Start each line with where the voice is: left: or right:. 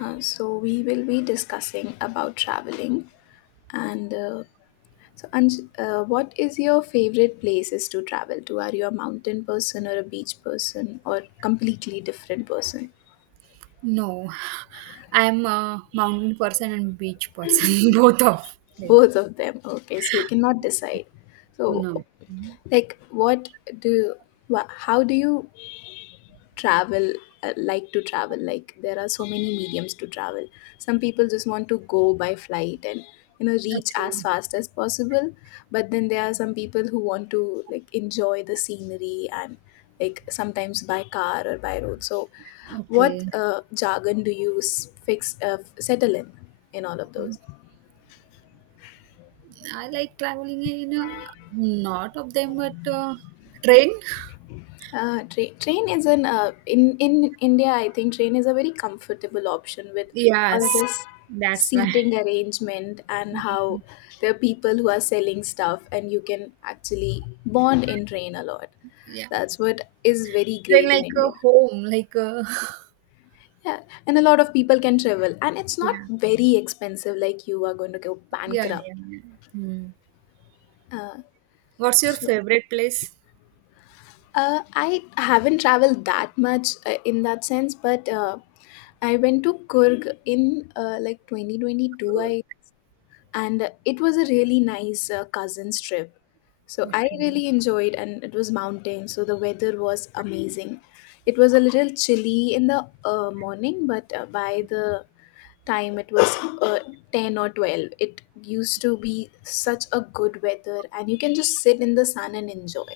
left: So we will be discussing about traveling and what is your favorite places to travel to? Are you a mountain person or a beach person or completely different person?
right: No, I'm a mountain person and beach person, both of them.
left: Both of them. Okay, so you cannot decide.
right: No.
left: So like what do how do you travel like to travel like there are so many mediums to travel, some people just want to go by flight and you know reach as
right: Okay.
left: fast as possible, but then there are some people who want to like enjoy the scenery and like sometimes by car or by road. So what
right: Okay.
left: jargon do you fix settle in all of those.
right: I like traveling in a, not of them, but train.
left: Train is an in India. I think train is a very comfortable option with all
right: Yes,
left: this
right: that's why.
left: seating arrangement, and how there are people who are selling stuff and you can actually bond in train a lot.
right: Yeah,
left: That's what is very
right: train
left: great in
right: like a
left: India.
right: home, like a
left: Yeah, and a lot of people can travel, and it's not
right: yeah,
left: very expensive. Like you are going to go
right: yeah,
left: bankrupt.
right: yeah. yeah. Hmm.
left: Uh,
right: What's your
left: so
right: favorite place?
left: I haven't traveled that much in that sense, but I went to Kurg in like 2022, I and it was a really nice cousins trip. So I
right: Okay,
left: really enjoyed, and it was mountain, so the weather was amazing. It was a little chilly in the morning, but by the time it was uh, 10 or 12, it used to be such a good weather and you can just sit in the sun and enjoy.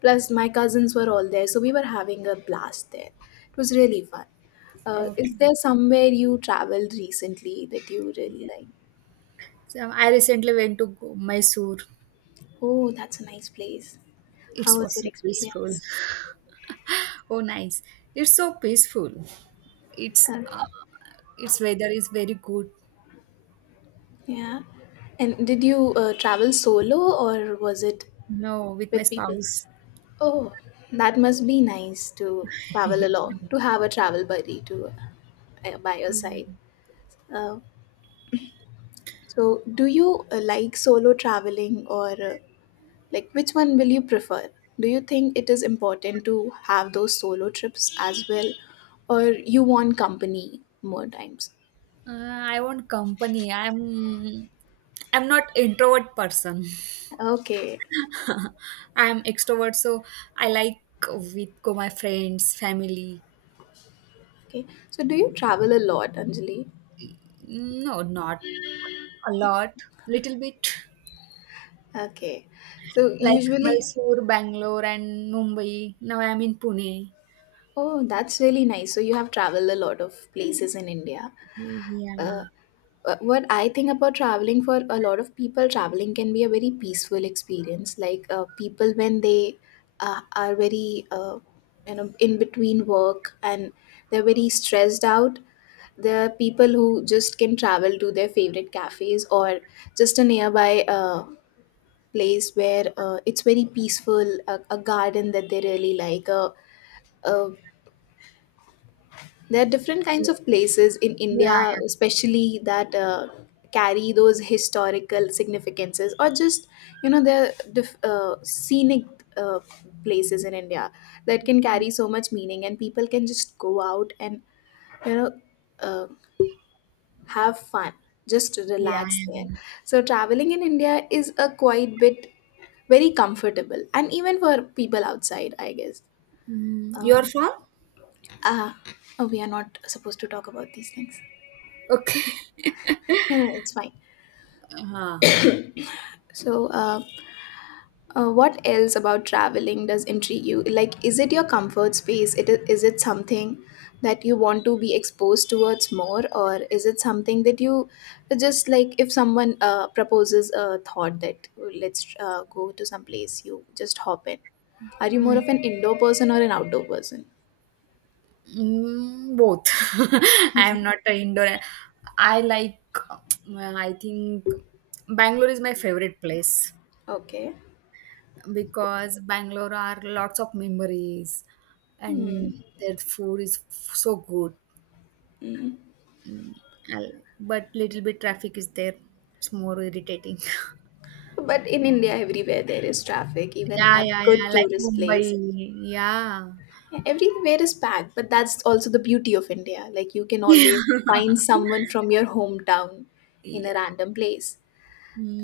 left: Plus, my cousins were all there, so we were having a blast there. It was really fun. Is
right: okay.
left: there somewhere you traveled recently that you really like?
right: So I recently went to Go- Mysore.
left: Oh, that's a nice place.
right: It
left: How was
right: was
left: your
right: so peaceful.
left: experience?
right: Oh, nice. It's so peaceful. It's
left: Huh,
right: its weather is very good.
left: yeah. And did you travel solo or was it
right: No, with my
left: with people?
right: spouse.
left: Oh, that must be nice to travel alone, to have a travel buddy to by your side.
right: Yeah.
left: Uh, so, do you like solo traveling, or like which one will you prefer? Do you think it is important to have those solo trips as well, or you want company more times?
right: I want company. I'm not introvert person.
left: Okay,
right: I'm extrovert, so I like with go my friends, family.
left: okay. So, do you travel a lot, Anjali?
right: No, not a lot, little bit.
left: Okay, so
right: Like
left: usually,
right: Mysore, Bangalore, and Mumbai. Now I'm in Pune.
left: oh, that's really nice. So you have traveled a lot of places in India.
right: Yeah.
left: uh, what I think about traveling, for a lot of people traveling can be a very peaceful experience. Like people when they are very you know in between work and they're very stressed out. There are people who just can travel to their favorite cafes, or just a nearby place where it's very peaceful, a garden that they really like, a there are different kinds of places in
right: Yeah,
left: India,
right: yeah,
left: especially that carry those historical significances, or just you know, there are scenic uh, places in India that can carry so much meaning, and people can just go out and you know uh, have fun, just
right: yeah,
left: relax there.
right: yeah.
left: So traveling in India is a quite bit very comfortable, and even for people outside, I guess.
right: Mm, you're
left: Um,
right: from?
left: ah, oh, we are not supposed to talk about these things.
right: Okay.
left: You know, it's fine.
right: Uh,
left: So, what else about traveling does intrigue you? Like, is it your comfort space? Is it something that you want to be exposed towards more, or is it something that you just like? If someone proposes a thought that "Oh, let's go to some place," you just hop in. Are you more of
right: mm,
left: an indoor person or an outdoor person?
right: Both. I'm not an indoor. I like, well, I think Bangalore is my favorite place
left: Okay.
right: because Bangalore are lots of memories and
left: Hmm.
right: their food is f- so good. Mm, I like- but little bit traffic is there. It's more irritating.
left: But in India, everywhere there is traffic, even
right: Yeah,
left: at
right: yeah, yeah.
left: good
right: Like
left: tourist
right: Mumbai.
left: place.
right: Yeah.
left: Everywhere is packed, but that's also the beauty of India. Like you can
right: Yeah.
left: always find someone from your hometown in a
right: Yeah.
left: random place.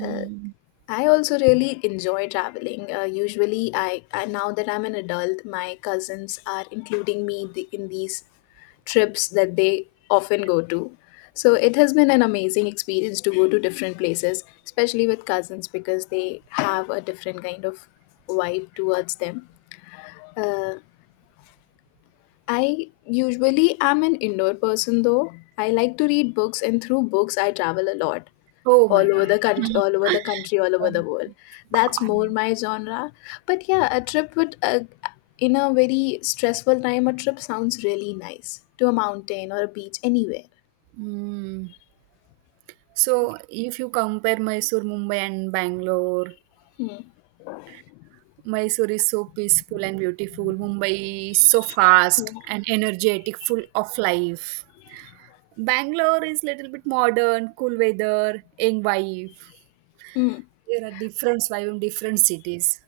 left: Uh, I also really enjoy traveling. Usually, I now that I'm an adult, my cousins are including me in these trips that they often go to. So it has been an amazing experience to go to different places, especially with cousins because they have a different kind of vibe towards them. Uh, I usually am an indoor person though. I like to read books, and through books I travel a lot
right: Oh my God.
left: all over the country, all over
right: Um,
left: the world. That's more my genre. But yeah, a trip would in a very stressful time, a trip sounds really nice, to a mountain or a beach, anywhere.
right: mm. So if you compare Mysore, Mumbai and Bangalore,
left: Hmm.
right: Mysore is so peaceful and beautiful. Mumbai is so fast
left: Yeah.
right: and energetic, full of life. Bangalore is little bit modern, cool weather, young vibe.
left: Hmm.
right: There are different vibe in different cities.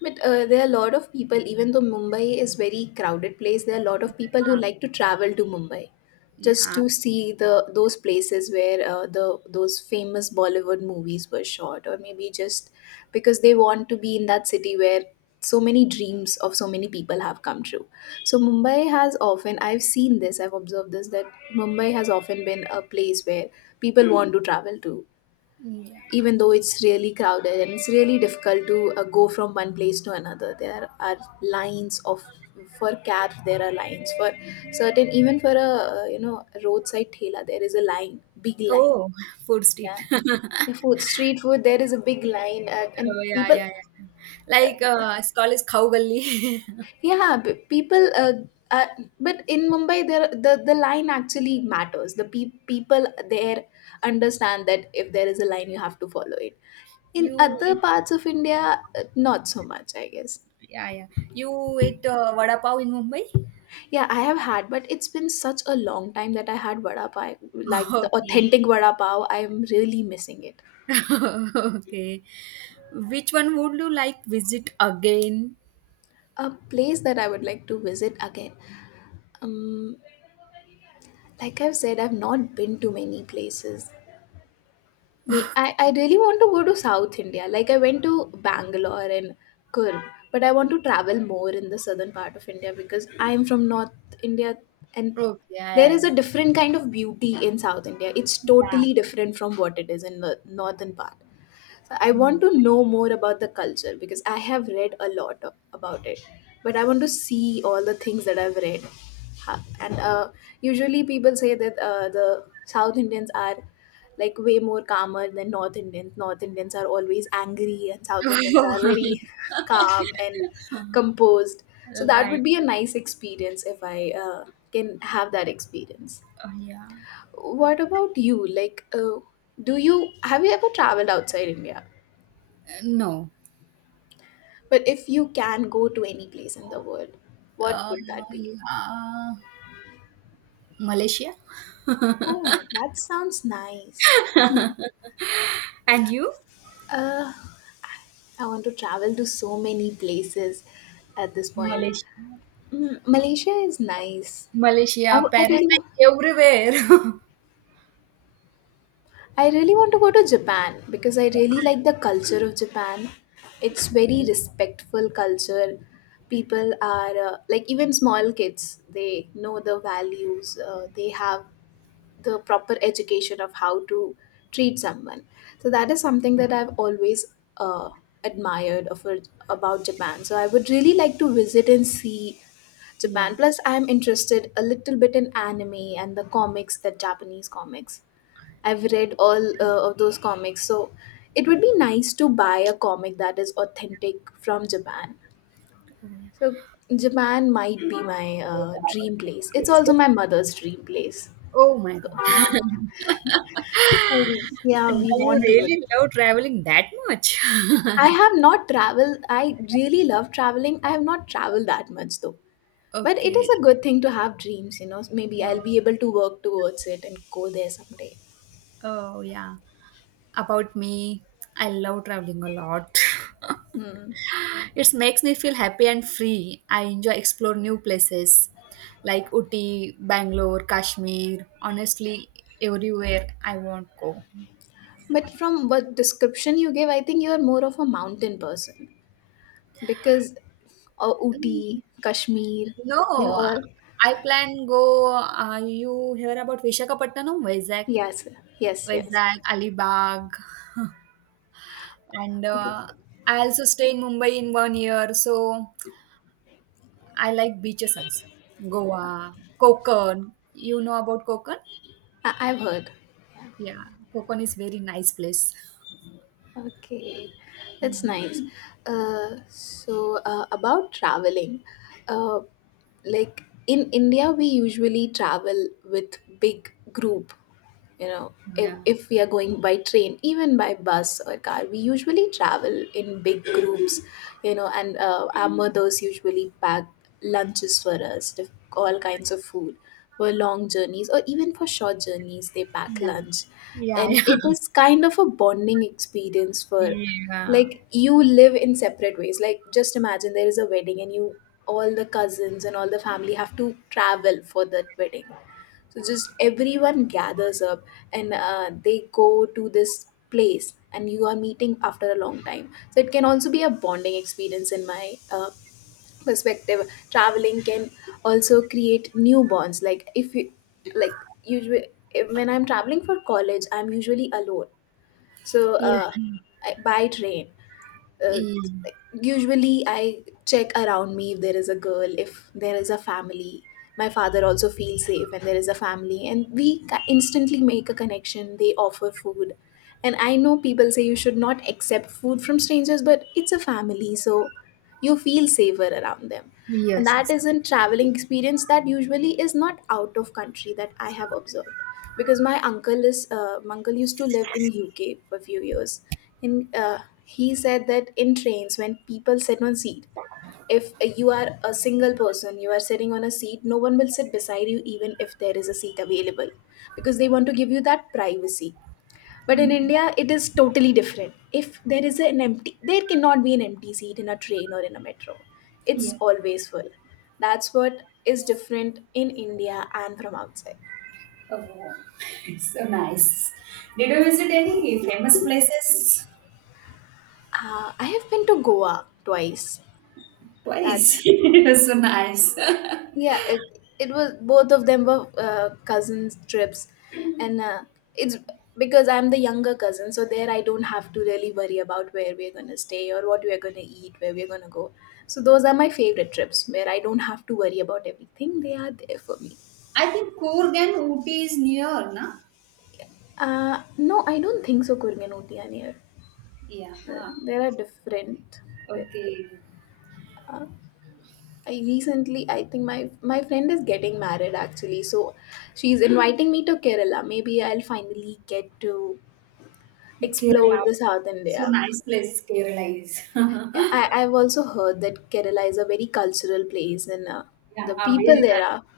left: But there are a lot of people, even though Mumbai is very crowded place, there are a lot of people who like to travel to Mumbai
right: Yeah.
left: just
right: Yeah.
left: to see the those places where the those famous Bollywood movies were shot, or maybe just because they want to be in that city where so many dreams of so many people have come true. So Mumbai has often, I've seen this, I've observed this, that Mumbai has often been a place where people want to travel to,
right: Yeah.
left: even though it's really crowded and it's really difficult to go from one place to another. There are lines of, for cabs, there are lines for certain, even for a you know roadside thela there is a line, big line.
right: Oh, food street.
left: Yeah, the food street food, there is a big line and
right: Oh, yeah,
left: people,
right: yeah, yeah. Like, it's called is Khau Galli.
left: yeah, people uh, but in Mumbai, there, the line actually matters. The people there understand that if there is a line, you have to follow it. In
right: You
left: other
right: eat,
left: parts of India, not so much, I guess.
right: yeah, yeah. You eat vada pav in Mumbai?
left: Yeah, I have had, but it's been such a long time that I had vada pav, like the
right: Okay.
left: authentic vada pav. I'm really missing it.
right: Okay. Which one would you like visit again?
left: A place that I would like to visit again. Um, like I've said, I've not been to many places. I really want to go to South India. Like I went to Bangalore and Kurg, but I want to travel more in the southern part of India because I'm from North India, and
right: Okay, yeah,
left: there is
right: yeah,
left: a
right: yeah.
left: different kind of beauty in South India. It's
right: Yeah.
left: totally different from what it is in the northern part. So I want
right: Hmm.
left: to know more about the culture because I have read a lot about it, but I want to see all the things that I've read. And usually people say that the South Indians are like way more calmer than North Indians. North Indians are always angry, and South Indians are very calm and composed. So that would
right: Like,
left: be a nice experience if I can have that experience.
right: oh, yeah.
left: What about you? Like, do you have you ever traveled outside India?
right: No.
left: But if you can go to any place in the world, what
right: Uh,
left: would that be?
right: yeah. Malaysia.
left: Oh, that sounds nice.
right: And you?
left: Uh, I want to travel to so many places at this point.
right: Malaysia.
left: Mm, Malaysia is nice. I,
right: Malaysia,
left: w- I
right: Paris,
left: really,
right: like everywhere.
left: I really want to go to Japan because I really
right: Japan.
left: like the culture of Japan. It's very respectful culture. People are like even small kids, they know the values. They have the proper education of how to treat someone. So that is something that I've always uh, admired of about Japan. So I would really like to visit and see
right: Yeah.
left: Japan. Plus, I'm interested a little bit in anime and the comics, the Japanese comics. I've read all of those comics, so it would be nice to buy a comic that is authentic from Japan. So Japan might be my dream place. It's also my mother's dream place.
right: Oh my
left: So
right: god.
left: okay. Yeah,
right: Do
left: we
right: you
left: want to.
right: really love traveling that much?
left: I have not traveled. I really love traveling. I have not traveled that much though. But it is
right: Okay.
left: a good thing to have dreams, you know. Maybe
right: Oh,
left: I'll be able to work towards it and go there someday.
right: oh yeah. About me, I love traveling a lot.
left: Hmm.
right: It makes me feel happy and free. I enjoy explore new places like Uti, Bangalore, Kashmir, honestly everywhere I want go.
left: But from what description you gave, I think you are more of a mountain person because
right: Mm,
left: Ooty, Kashmir, they
right: No,
left: all.
right: I plan go you hear about Vishakhapatnam, Vizag,
left: Yes, yes, yes.
right: Alibag and
left: Okay.
right: I also stay in Mumbai in 1 year so I like beaches also. Goa, Konkan. You know about Konkan?
left: I've heard.
right: Yeah, Konkan is very nice place.
left: Okay, that's
right: Mhm.
left: nice. So about traveling, uh, like in India, we usually travel with big group, you know. if,
right: Yeah,
left: if we are going by train, even by bus or car, we usually travel in big groups, you know. And our mothers usually pack lunches for us, all kinds of food for long journeys, or even for short journeys they pack
right: yeah,
left: lunch.
right: yeah,
left: And
right: yeah,
left: it is kind of a bonding experience for,
right: yeah,
left: like you live in separate ways, like just imagine there is a wedding, and you, all the cousins and all the family have to travel for that wedding. So just everyone gathers up, and they go to this place and you are meeting after a long time. So it can also be a bonding experience in my perspective. Traveling can also create new bonds. Like if you like usually when I'm traveling for college, I'm usually alone. So
right: yeah.
left: uh, by train, uh,
right: Yeah.
left: usually I check around me if there is a girl, if there is a family. My father also feels safe when there is a family, and we instantly make a connection. They offer food, and I know people say you should not accept food from strangers, but it's a family, so you feel safer around them, and
right: Yes,
left: that
right: yes.
left: is in traveling experience that usually is not out of country that I have observed, because my uncle used to live in UK for a few years. And He said that in trains, when people sit on seat, if you are a single person you are sitting on a seat, no one will sit beside you even if there is a seat available, because they want to give you that privacy. But in India, it is totally different. If there is an empty, there cannot be an empty seat in a train or in a metro. It's
right: Yeah.
left: always full. That's what is different in India and from outside.
right: Oh, so nice. Did you visit any famous places?
left: I have been to Goa twice.
right: Twice.
left: That's
right: It was so nice.
left: Yeah, it was, both of them were cousins trips, and it's because I'm the younger cousin, so there I don't have to really worry about where we're gonna stay or what we're gonna eat, where we're gonna go. So those are my favorite trips where I don't have to worry about everything. They are there for me.
right: I think Coorg and Ooty is near, na?
left: No, I don't think so. Kurgan Utiyanir.
right: Yeah.
left: There are different.
right: Okay.
left: I think my friend is getting married actually, so she's inviting me to Kerala. Maybe I'll finally get to explore
right: Kerala.
left: the South
right: So
left: India.
right: nice place Kerala is.
left: I, I've also heard that Kerala is a very cultural place, and
right: Yeah,
left: the people
right: very
left: there are
right: nice.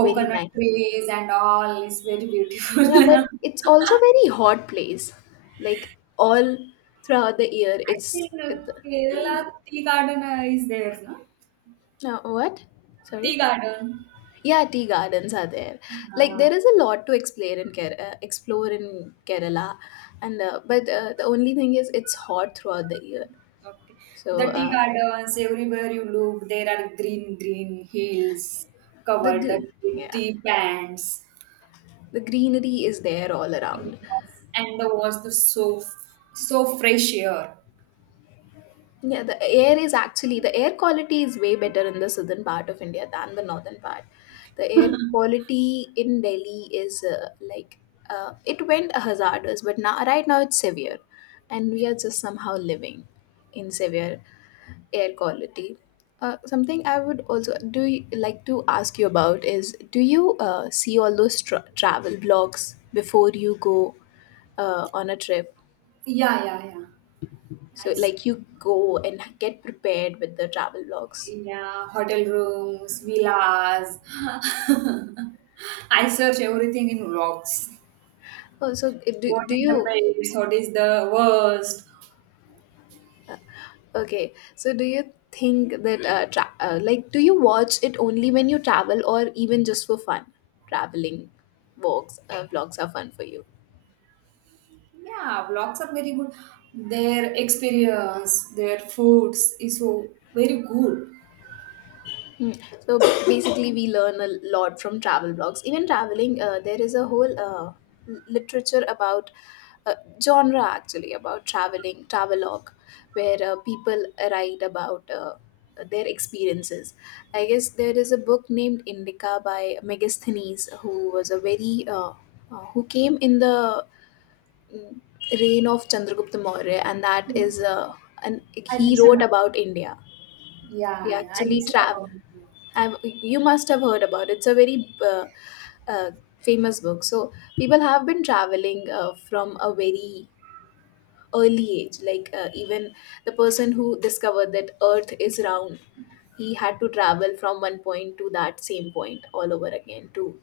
left: very nice.
right: trees and all is very beautiful.
left: Yeah,
right: I
left: but it's also very hot place. Like all throughout the year, it's
right: think
left: it,
right: Kerala tea garden is there, no?
left: No what?
right: Tea
left: Sorry.
right: garden.
left: Yeah, tea gardens are there. Like
right: Ah,
left: there is a lot to explore in Kerala, and but the only thing is it's hot throughout the year.
right: okay. The
left: So
right: tea
left: uh,
right: gardens, everywhere you look, there are green, green hills
left: the
right: covered the
left: gr- yeah,
right: tea plants.
left: the greenery is there all around.
right: Yes. And the was the so so fresh air.
left: Yeah, the air is actually, the air quality is way better in the southern part of India than the northern part. The air quality in Delhi is it went hazardous, but now right now it's severe, and we are just somehow living in severe air quality. Something I would also, like to ask you about, is do you see all those travel blogs before you go on a trip?
right: Yeah, yeah, yeah.
left: So
right: I see.
left: like you go and get prepared with the travel vlogs.
right: Yeah, hotel rooms, villas. I search everything in vlogs.
left: Oh, so uh, do,
right: What
left: do
right: is the
left: you
right: best? What is the worst?
left: okay, so do you think that like do you watch it only when you travel, or even just for fun? Traveling vlogs Vlogs are fun for you?
right: Yeah, vlogs are very good. Their experience, their foods is so very good.
left: Mm. So basically, we learn a lot from travel blogs. Even traveling, there is a whole literature about uh, genre actually about traveling, travelogue, where people write about their experiences. I guess there is a book named Indica by Megasthenes, who was a very who came in the mm, reign of Chandragupta Maurya, and that is an
right: I
left: he
right: listen
left: wrote
right: up.
left: about India. He
right: Yeah, yeah, I
left: actually
right: listen
left: traveled.
right: about it.
left: Have you must have heard about it. It's a very uh, famous book. So people have been traveling from a very early age. Like even the person who discovered that Earth is round, he had to travel from one point to that same point all over again to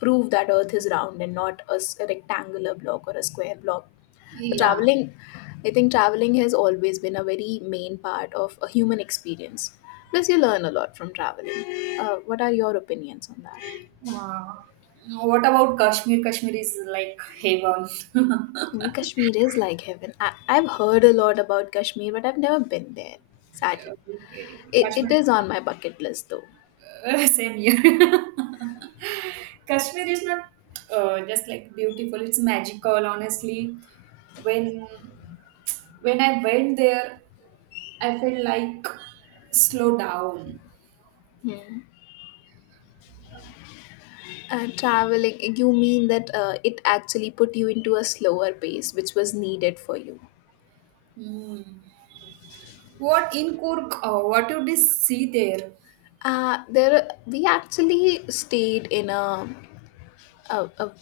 left: prove that Earth is round and not a rectangular block or a square block.
right: Yeah.
left: Traveling i think traveling has always been a very main part of a human experience. Plus you learn a lot from traveling. What are your opinions on that?
right: Uh, what about Kashmir? Kashmir is like heaven.
left: Mm, Kashmir is like heaven. I've heard a lot about Kashmir, but I've never been there, sadly.
right: Okay,
left: it,
right: Kashmir
left: it is
right: is
left: on my bucket list though.
right: same here. Kashmir is not just like beautiful; it's magical. Honestly, when when I went there, I felt like slow down.
left: Uh, traveling, you mean that it actually put you into a slower pace which was needed for you.
right: Hmm. What in Kurk? What you did see there?
left: Uh, there we actually stayed in a, a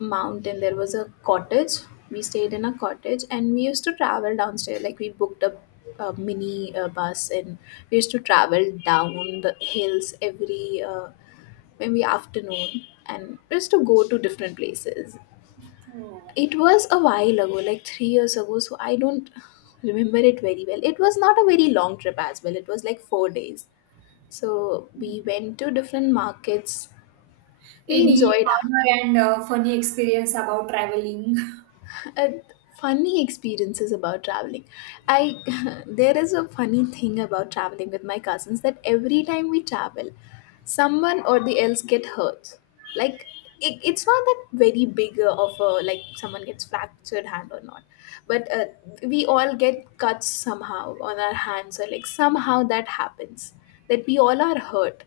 left: mountain. There was a cottage. We stayed in a cottage, and we used to travel downstairs. Like we booked a mini bus, and we used to travel down the hills every maybe afternoon, and we used to go to different places.
right: Oh.
left: It was a while ago, like 3 years ago, so I don't remember it very well. It was not a very long trip as well, it was like 4 days. So we went to different markets. We
right: Any
left: enjoyed
right: funny and funny experience about traveling?
left: uh, funny experiences about traveling. I There is a funny thing about traveling with my cousins, that every time we travel someone or the else get hurt. Like, it's not that very big of a like someone gets fractured hand or not, but we all get cuts somehow on our hands, or like somehow that happens, that we all are hurt.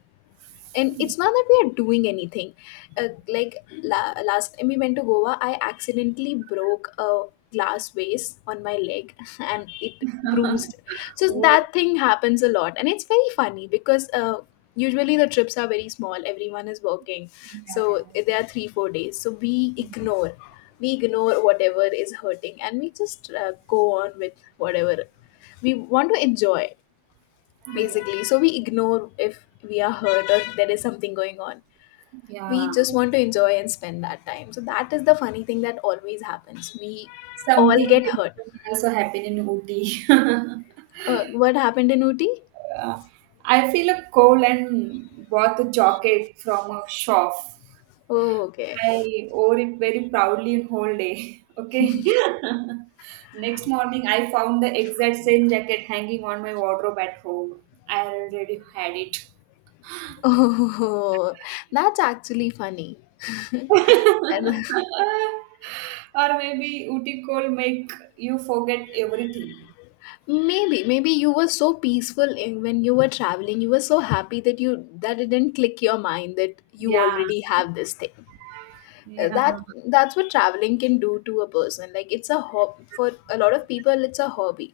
left: And it's not that we are doing anything. uh, like Last time we went to Goa, I accidentally broke a glass vase on my leg and it bruised. So
right: Oh,
left: that thing happens a lot, and it's very funny because usually the trips are very small, everyone is working,
right: yeah, yeah,
left: so they are 3 4 days, so we ignore ignore whatever is hurting, and we just go on with whatever we want to enjoy,
right: yeah,
left: basically. So we ignore if we are hurt or there is something going on. We
right: yeah.
left: just want to enjoy and spend that time. So that is the funny thing that always happens, we all
right: Something
left: get
right: really
left: hurt.
right: funny also happened in Ooty.
left: Uh, what happened in Uti?
right: Uh, I feel a cold and bought a jacket from a shop.
left: Oh, okay.
right: I wore it very proudly in whole day. Okay. Next morning, I found the exact same jacket hanging on my wardrobe at home. I already had it.
left: Oh, that's actually funny. And,
right: Or maybe Uti cold make you forget everything.
left: maybe you were so peaceful in, when you were traveling, you were so happy that you that it didn't click your mind that you
right: Yeah.
left: already have this thing. Uh,
right: Yeah.
left: that that's what traveling can do to a person. Like it's a hob for a lot of people, it's a hobby.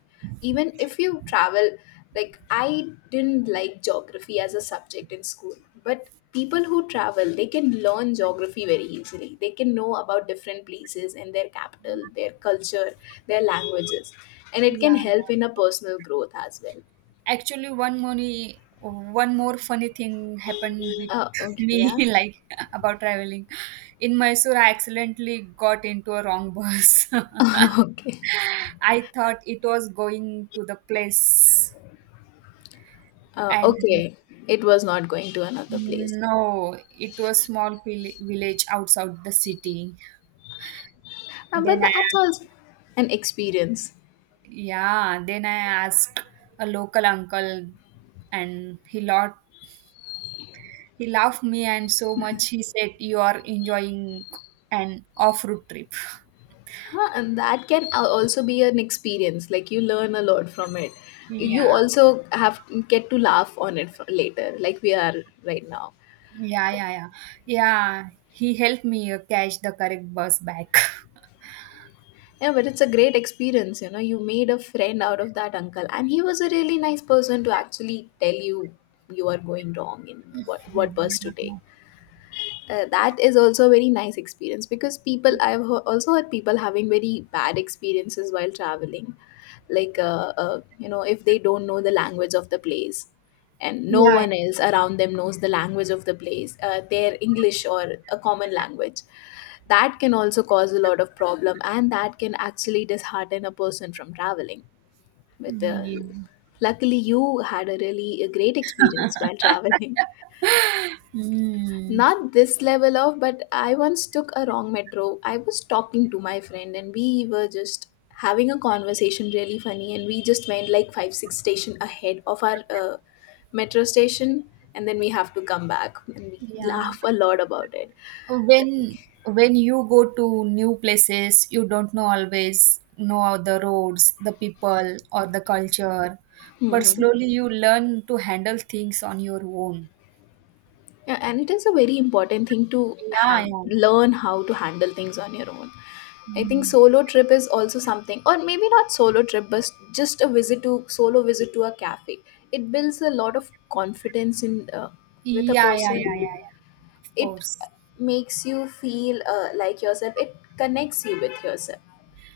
left: Even if you travel, like I didn't like geography as a subject in school, but people who travel, they can learn geography very easily. They can know about different places and their capital, their culture, their languages, and it can
right: Yeah.
left: help in a personal growth as well.
right: Actually, one more funny thing happened with
left: Okay,
right: me,
left: yeah.
right: like about traveling. In Mysore, I accidentally got into a wrong bus.
left: Okay.
right: I thought it was going to the place,
left: Uh,
right: and
left: okay, it was not going to another place.
right: no, it was small vil- village outside the city.
left: But
right: Then I,
left: that's also an experience.
right: yeah, then I asked a local uncle, and he laughed me and so much he said you are enjoying an off-road trip.
left: Huh? And that can also be an experience. Like you learn a lot from it. You
right: Yeah.
left: also have get to laugh on it for later, like we are right now.
right: Yeah, yeah, yeah. Yeah, he helped me catch the correct bus back.
left: Yeah, but it's a great experience. You know, you made a friend out of that uncle, and he was a really nice person to actually tell you you are going wrong in what bus to take. Uh, that is also a very nice experience, because also heard people having very bad experiences while traveling. Like you know, if they don't know the language of the place, and no
right: Yeah.
left: one else around them knows the language of the place, their English or a common language, that can also cause a lot of problem, and that can actually dishearten a person from traveling. But
right: Yeah. Yeah.
left: Luckily you had a really a great experience while traveling.
right: Mm,
left: Not this level of, but I once took a wrong metro. I was talking to my friend and we were just having a conversation, really funny, and we just went like 5 6 station ahead of our metro station, and then we have to come back and we
right: yeah.
left: laugh a lot about it.
right: When when you go to new places, you don't know always know the roads, the people, or the culture, but
left: Mhm.
right: slowly you learn to handle things on your own.
left: Yeah, and it is a very important thing to
right: Yeah, yeah.
left: learn how to handle things on your own. I think
right: Mm.
left: solo trip is also something, or maybe not solo trip, but just a visit to solo visit to a cafe. It builds a lot of confidence in with a
right: Yeah, yeah,
left: person.
right: yeah, yeah, yeah. Of
left: It
right: course.
left: makes you feel like yourself. It connects you with yourself.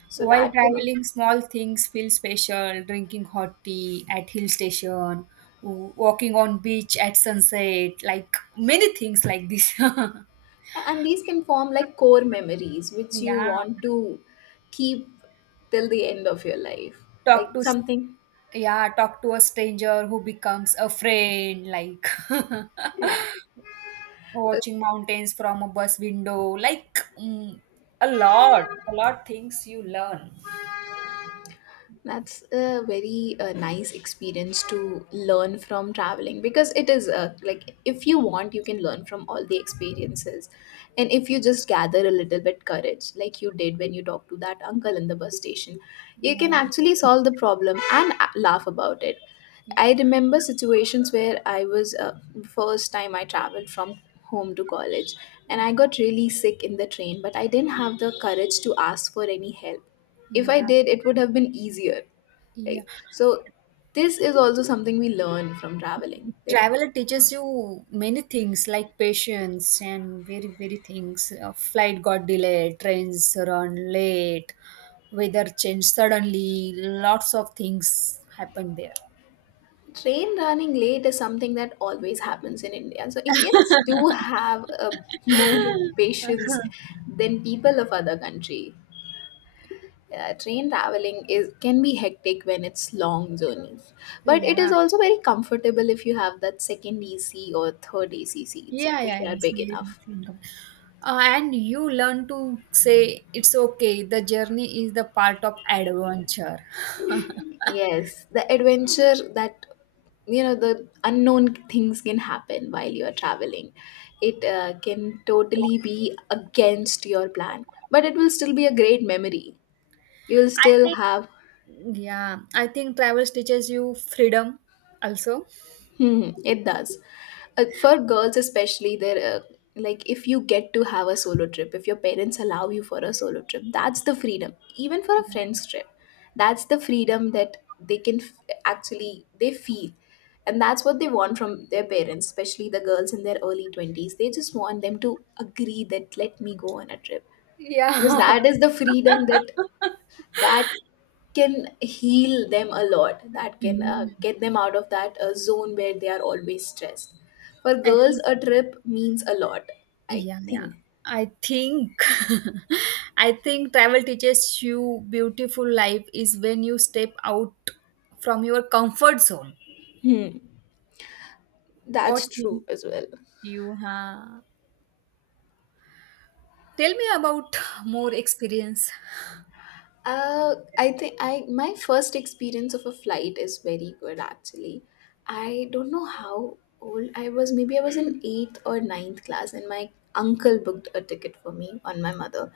left: So
right: While
left: that can
right: traveling, small things feel special. Drinking hot tea at hill station, w- walking on beach at sunset, like many things like this.
left: and these can form like core memories which you
right: Yeah.
left: want to keep till the end of your life. Like
right: Talk to, s-
left: something,
right: yeah, talk to a stranger who becomes a friend, like
left: yeah.
right: watching mountains from a bus window, like mm, a lot things you learn.
left: That's a very nice experience to learn from traveling, because it is like if you want, you can learn from all the experiences. And if you just gather a little bit courage, like you did when you talked to that uncle in the bus station, you can
right: Yeah,
left: actually solve the problem and laugh about it.
right: yeah,
left: I remember situations where I was first time I traveled from home to college, and I got really sick in the train, but I didn't have the courage to ask for any help. If I
right: yeah.
left: did it would have been easier,
right: Yeah.
left: right? So this is also something we learn from traveling. That
right: Travel teaches you many things like patience and very, very things. Flight got delayed, trains run late, weather changed suddenly, lots of things happened there.
left: train running late is something that always happens in India. So Indians do have a more patience than people of other country. Train traveling is can be hectic when it's long journeys, but it is
right: Yeah,
left: also very comfortable if you have that second AC or third AC seats
right: yeah,
left: because
right: yeah.
left: they
right: It
left: are
right: was
left: big
right: very
left: enough.
right: much income. And you learn to say it's okay. The journey is the part of adventure. I
left: Yes, the adventure that you know the unknown things can happen while you are traveling. It can totally be against your plan, but it will still be a great memory. You will still
right: think
left: have.
right: Yeah, I think travel teaches you freedom also.
left: Hmm, it does. For girls especially, there like if you get to have a solo trip, if your parents allow you for a solo trip, that's the freedom. Even for a friend's trip, that's the freedom that actually they feel, and that's what they want from their parents, especially the girls in their early twenties. They just want them to agree that let me go on a trip because
right: Yeah.
left: that is the freedom that that can heal them a lot, that can
right: Mhm.
left: get them out of that zone where they are always stressed. For
right: I
left: girls
right: think,
left: a trip means a lot, I
right: yeah, yeah.
left: think.
right: I think, I think travel teaches you beautiful life is when you step out from your comfort zone. What
left: That's true
right: think
left: as well.
right: you have? Tell me about more experience.
left: uh, I think I my first experience of a flight is very good actually. I don't know how old I was. Maybe I was in eighth or ninth class, and my uncle booked a ticket for me on my mother,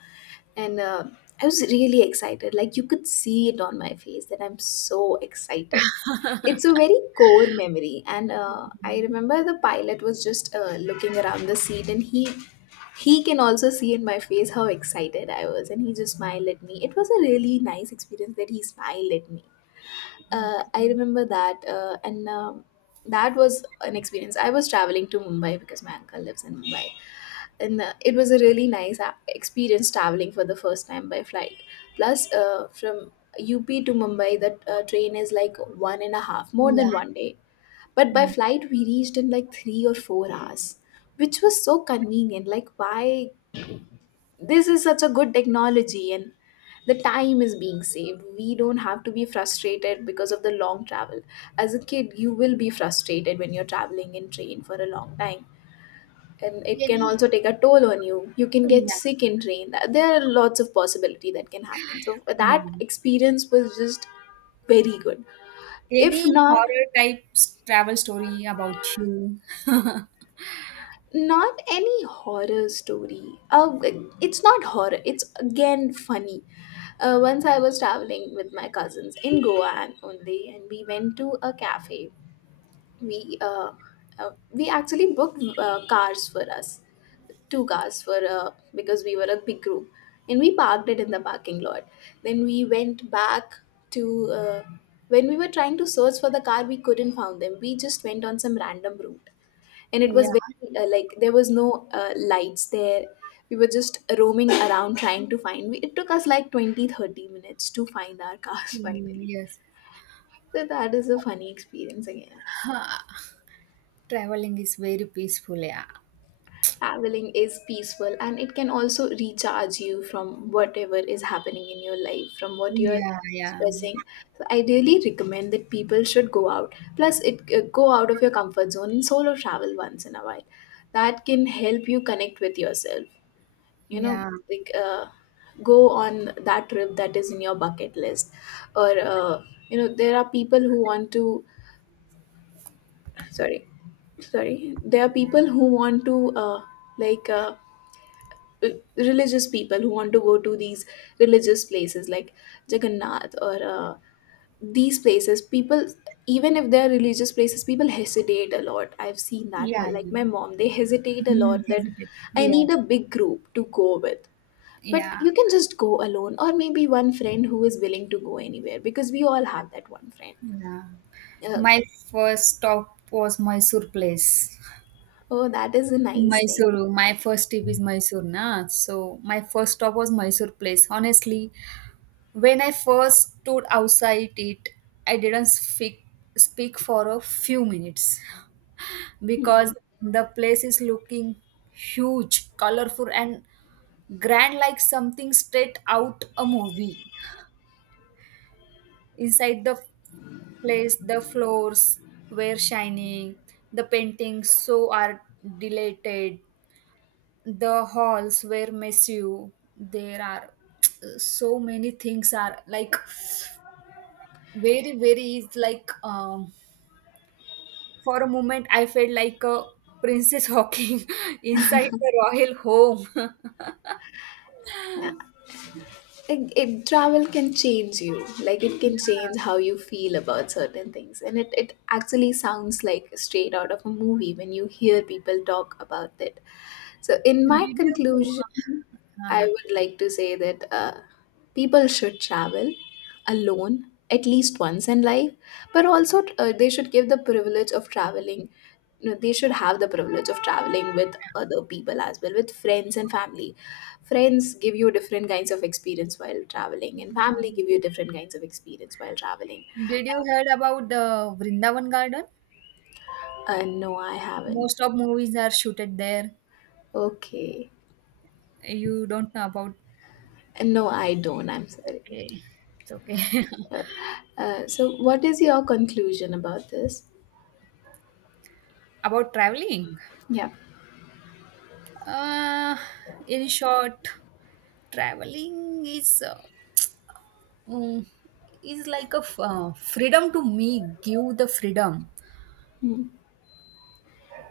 left: and I was really excited. Like you could see it on my face that I'm so excited. It's a very core memory, and I remember the pilot was just looking around the seat, and he can also see in my face how excited I was, and he just smiled at me. It was a really nice experience that he smiled at me. I
right: Okay.
left: remember that, and that was an experience. I was traveling to Mumbai because my uncle lives in Mumbai, and it was a really nice experience traveling for the first time by flight, plus from up to Mumbai the train is like one and a half, more
right: Yeah.
left: than one day, but by
right: Yeah.
left: flight we reached in like 3 or 4 hours, which was so convenient. Like, why this is such a good technology, and the time is being saved. We don't have to be frustrated because of the long travel. As a kid you will be frustrated when you're traveling in train for a long time, and it can
right: Any,
left: also take a toll on you. You can get
right: yeah.
left: sick in train. There are lots of possibility that can happen. So
right: Yeah.
left: that experience was just very good. If
right: Any
left: not,
right: horror type s- travel story about you?
left: not any horror story, it's not horror, it's again funny. Once I was traveling with my cousins in Goa and only, and we went to a cafe. We uh, uh, we actually booked cars for us, two cars for, because we were a big group, and we parked it in the parking lot. Then we went back. To When we were trying to search for the car, we couldn't found them. We just went on some random route, and it was
right: Yeah,
left: very like there was no lights there. We were just roaming around trying to find, it took us like 20-30 minutes to find our cars
right: mm,
left: finally.
right: yes.
left: So that is a funny experience again.
right: Traveling is very peaceful. Yeah,
left: Traveling is peaceful, and it can also recharge you from whatever is happening in your life, from what you're
right: yeah, yeah,
left: stressing. So I really recommend that people should go out. Plus, it, go out of your comfort zone and solo travel once in a while. That can help you connect with yourself. You know,
right: yeah,
left: like go on that trip that is in your bucket list, or there are people who want to. Sorry, sorry. There are people who want to, uh, like. Uh, Religious people who want to go to these religious places, like Jagannath, or these places, people, even if they're religious places, people hesitate a lot. I've seen that my,
right: yeah,
left: like
right: yeah.
left: my mom, they hesitate a
right: Mm,
left: lot that
right: hesitate.
left: I need
right: Yes,
left: a big group to go with, but
right: yeah,
left: you can just go alone, or maybe one friend who is willing to go anywhere because we all have that one friend.
right: yeah.
left: uh,
right: My first stop was Mysore place.
left: oh, that is a
right: In
left: nice thing.
right: Mysore, my first trip is Mysore, na. So my first stop was Mysore place. Honestly, when I first stood outside it, I didn't speak for a few minutes
left: Hmm.
right: because the place is looking huge, colorful, and grand like something straight out a movie. Inside the place, the floors were shining, the paintings so are dilated, the halls were messy. There are so many things are like very very is like for a moment I felt like a princess walking inside the royal home.
left: Yeah, it travel can change you, like it can change how you feel about certain things, and it actually sounds like straight out of a movie when you hear people talk about it. So in
right: did
left: my
right: you
left: conclusion I
right: uh,
left: would like to say that people should travel alone at least once in life, but also they should give the privilege of traveling. You know, they should have the privilege of traveling with other people as well, with friends and family. Friends give you different kinds of experience while traveling, and family
right: yeah.
left: give you different kinds of experience while traveling.
right: Did you heard about the vrindavan garden?
left: No, I haven't.
right: Most of movies are shooted there.
left: Okay.
right: You don't know about?
left: No, I don't, I'm sorry.
right: Okay, it's okay.
left: uh, so what is your conclusion about this?
right: About traveling.
left: Yeah.
right: Uh, in short, traveling is mm, is like a f- freedom to me. Give the freedom.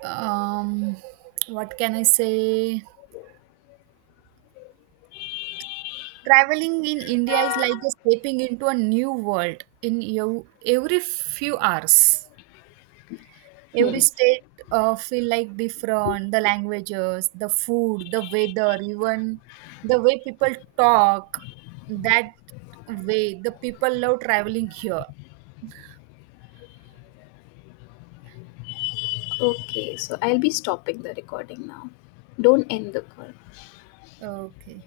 right: Um, what can I say? Traveling in India is like a stepping into a new world in you every few hours. Every state feel like different. The languages, the food, the weather, even the way people talk. That way, the people love traveling here.
left: Okay, so I'll be stopping the recording now. Don't end the call.
right: Okay.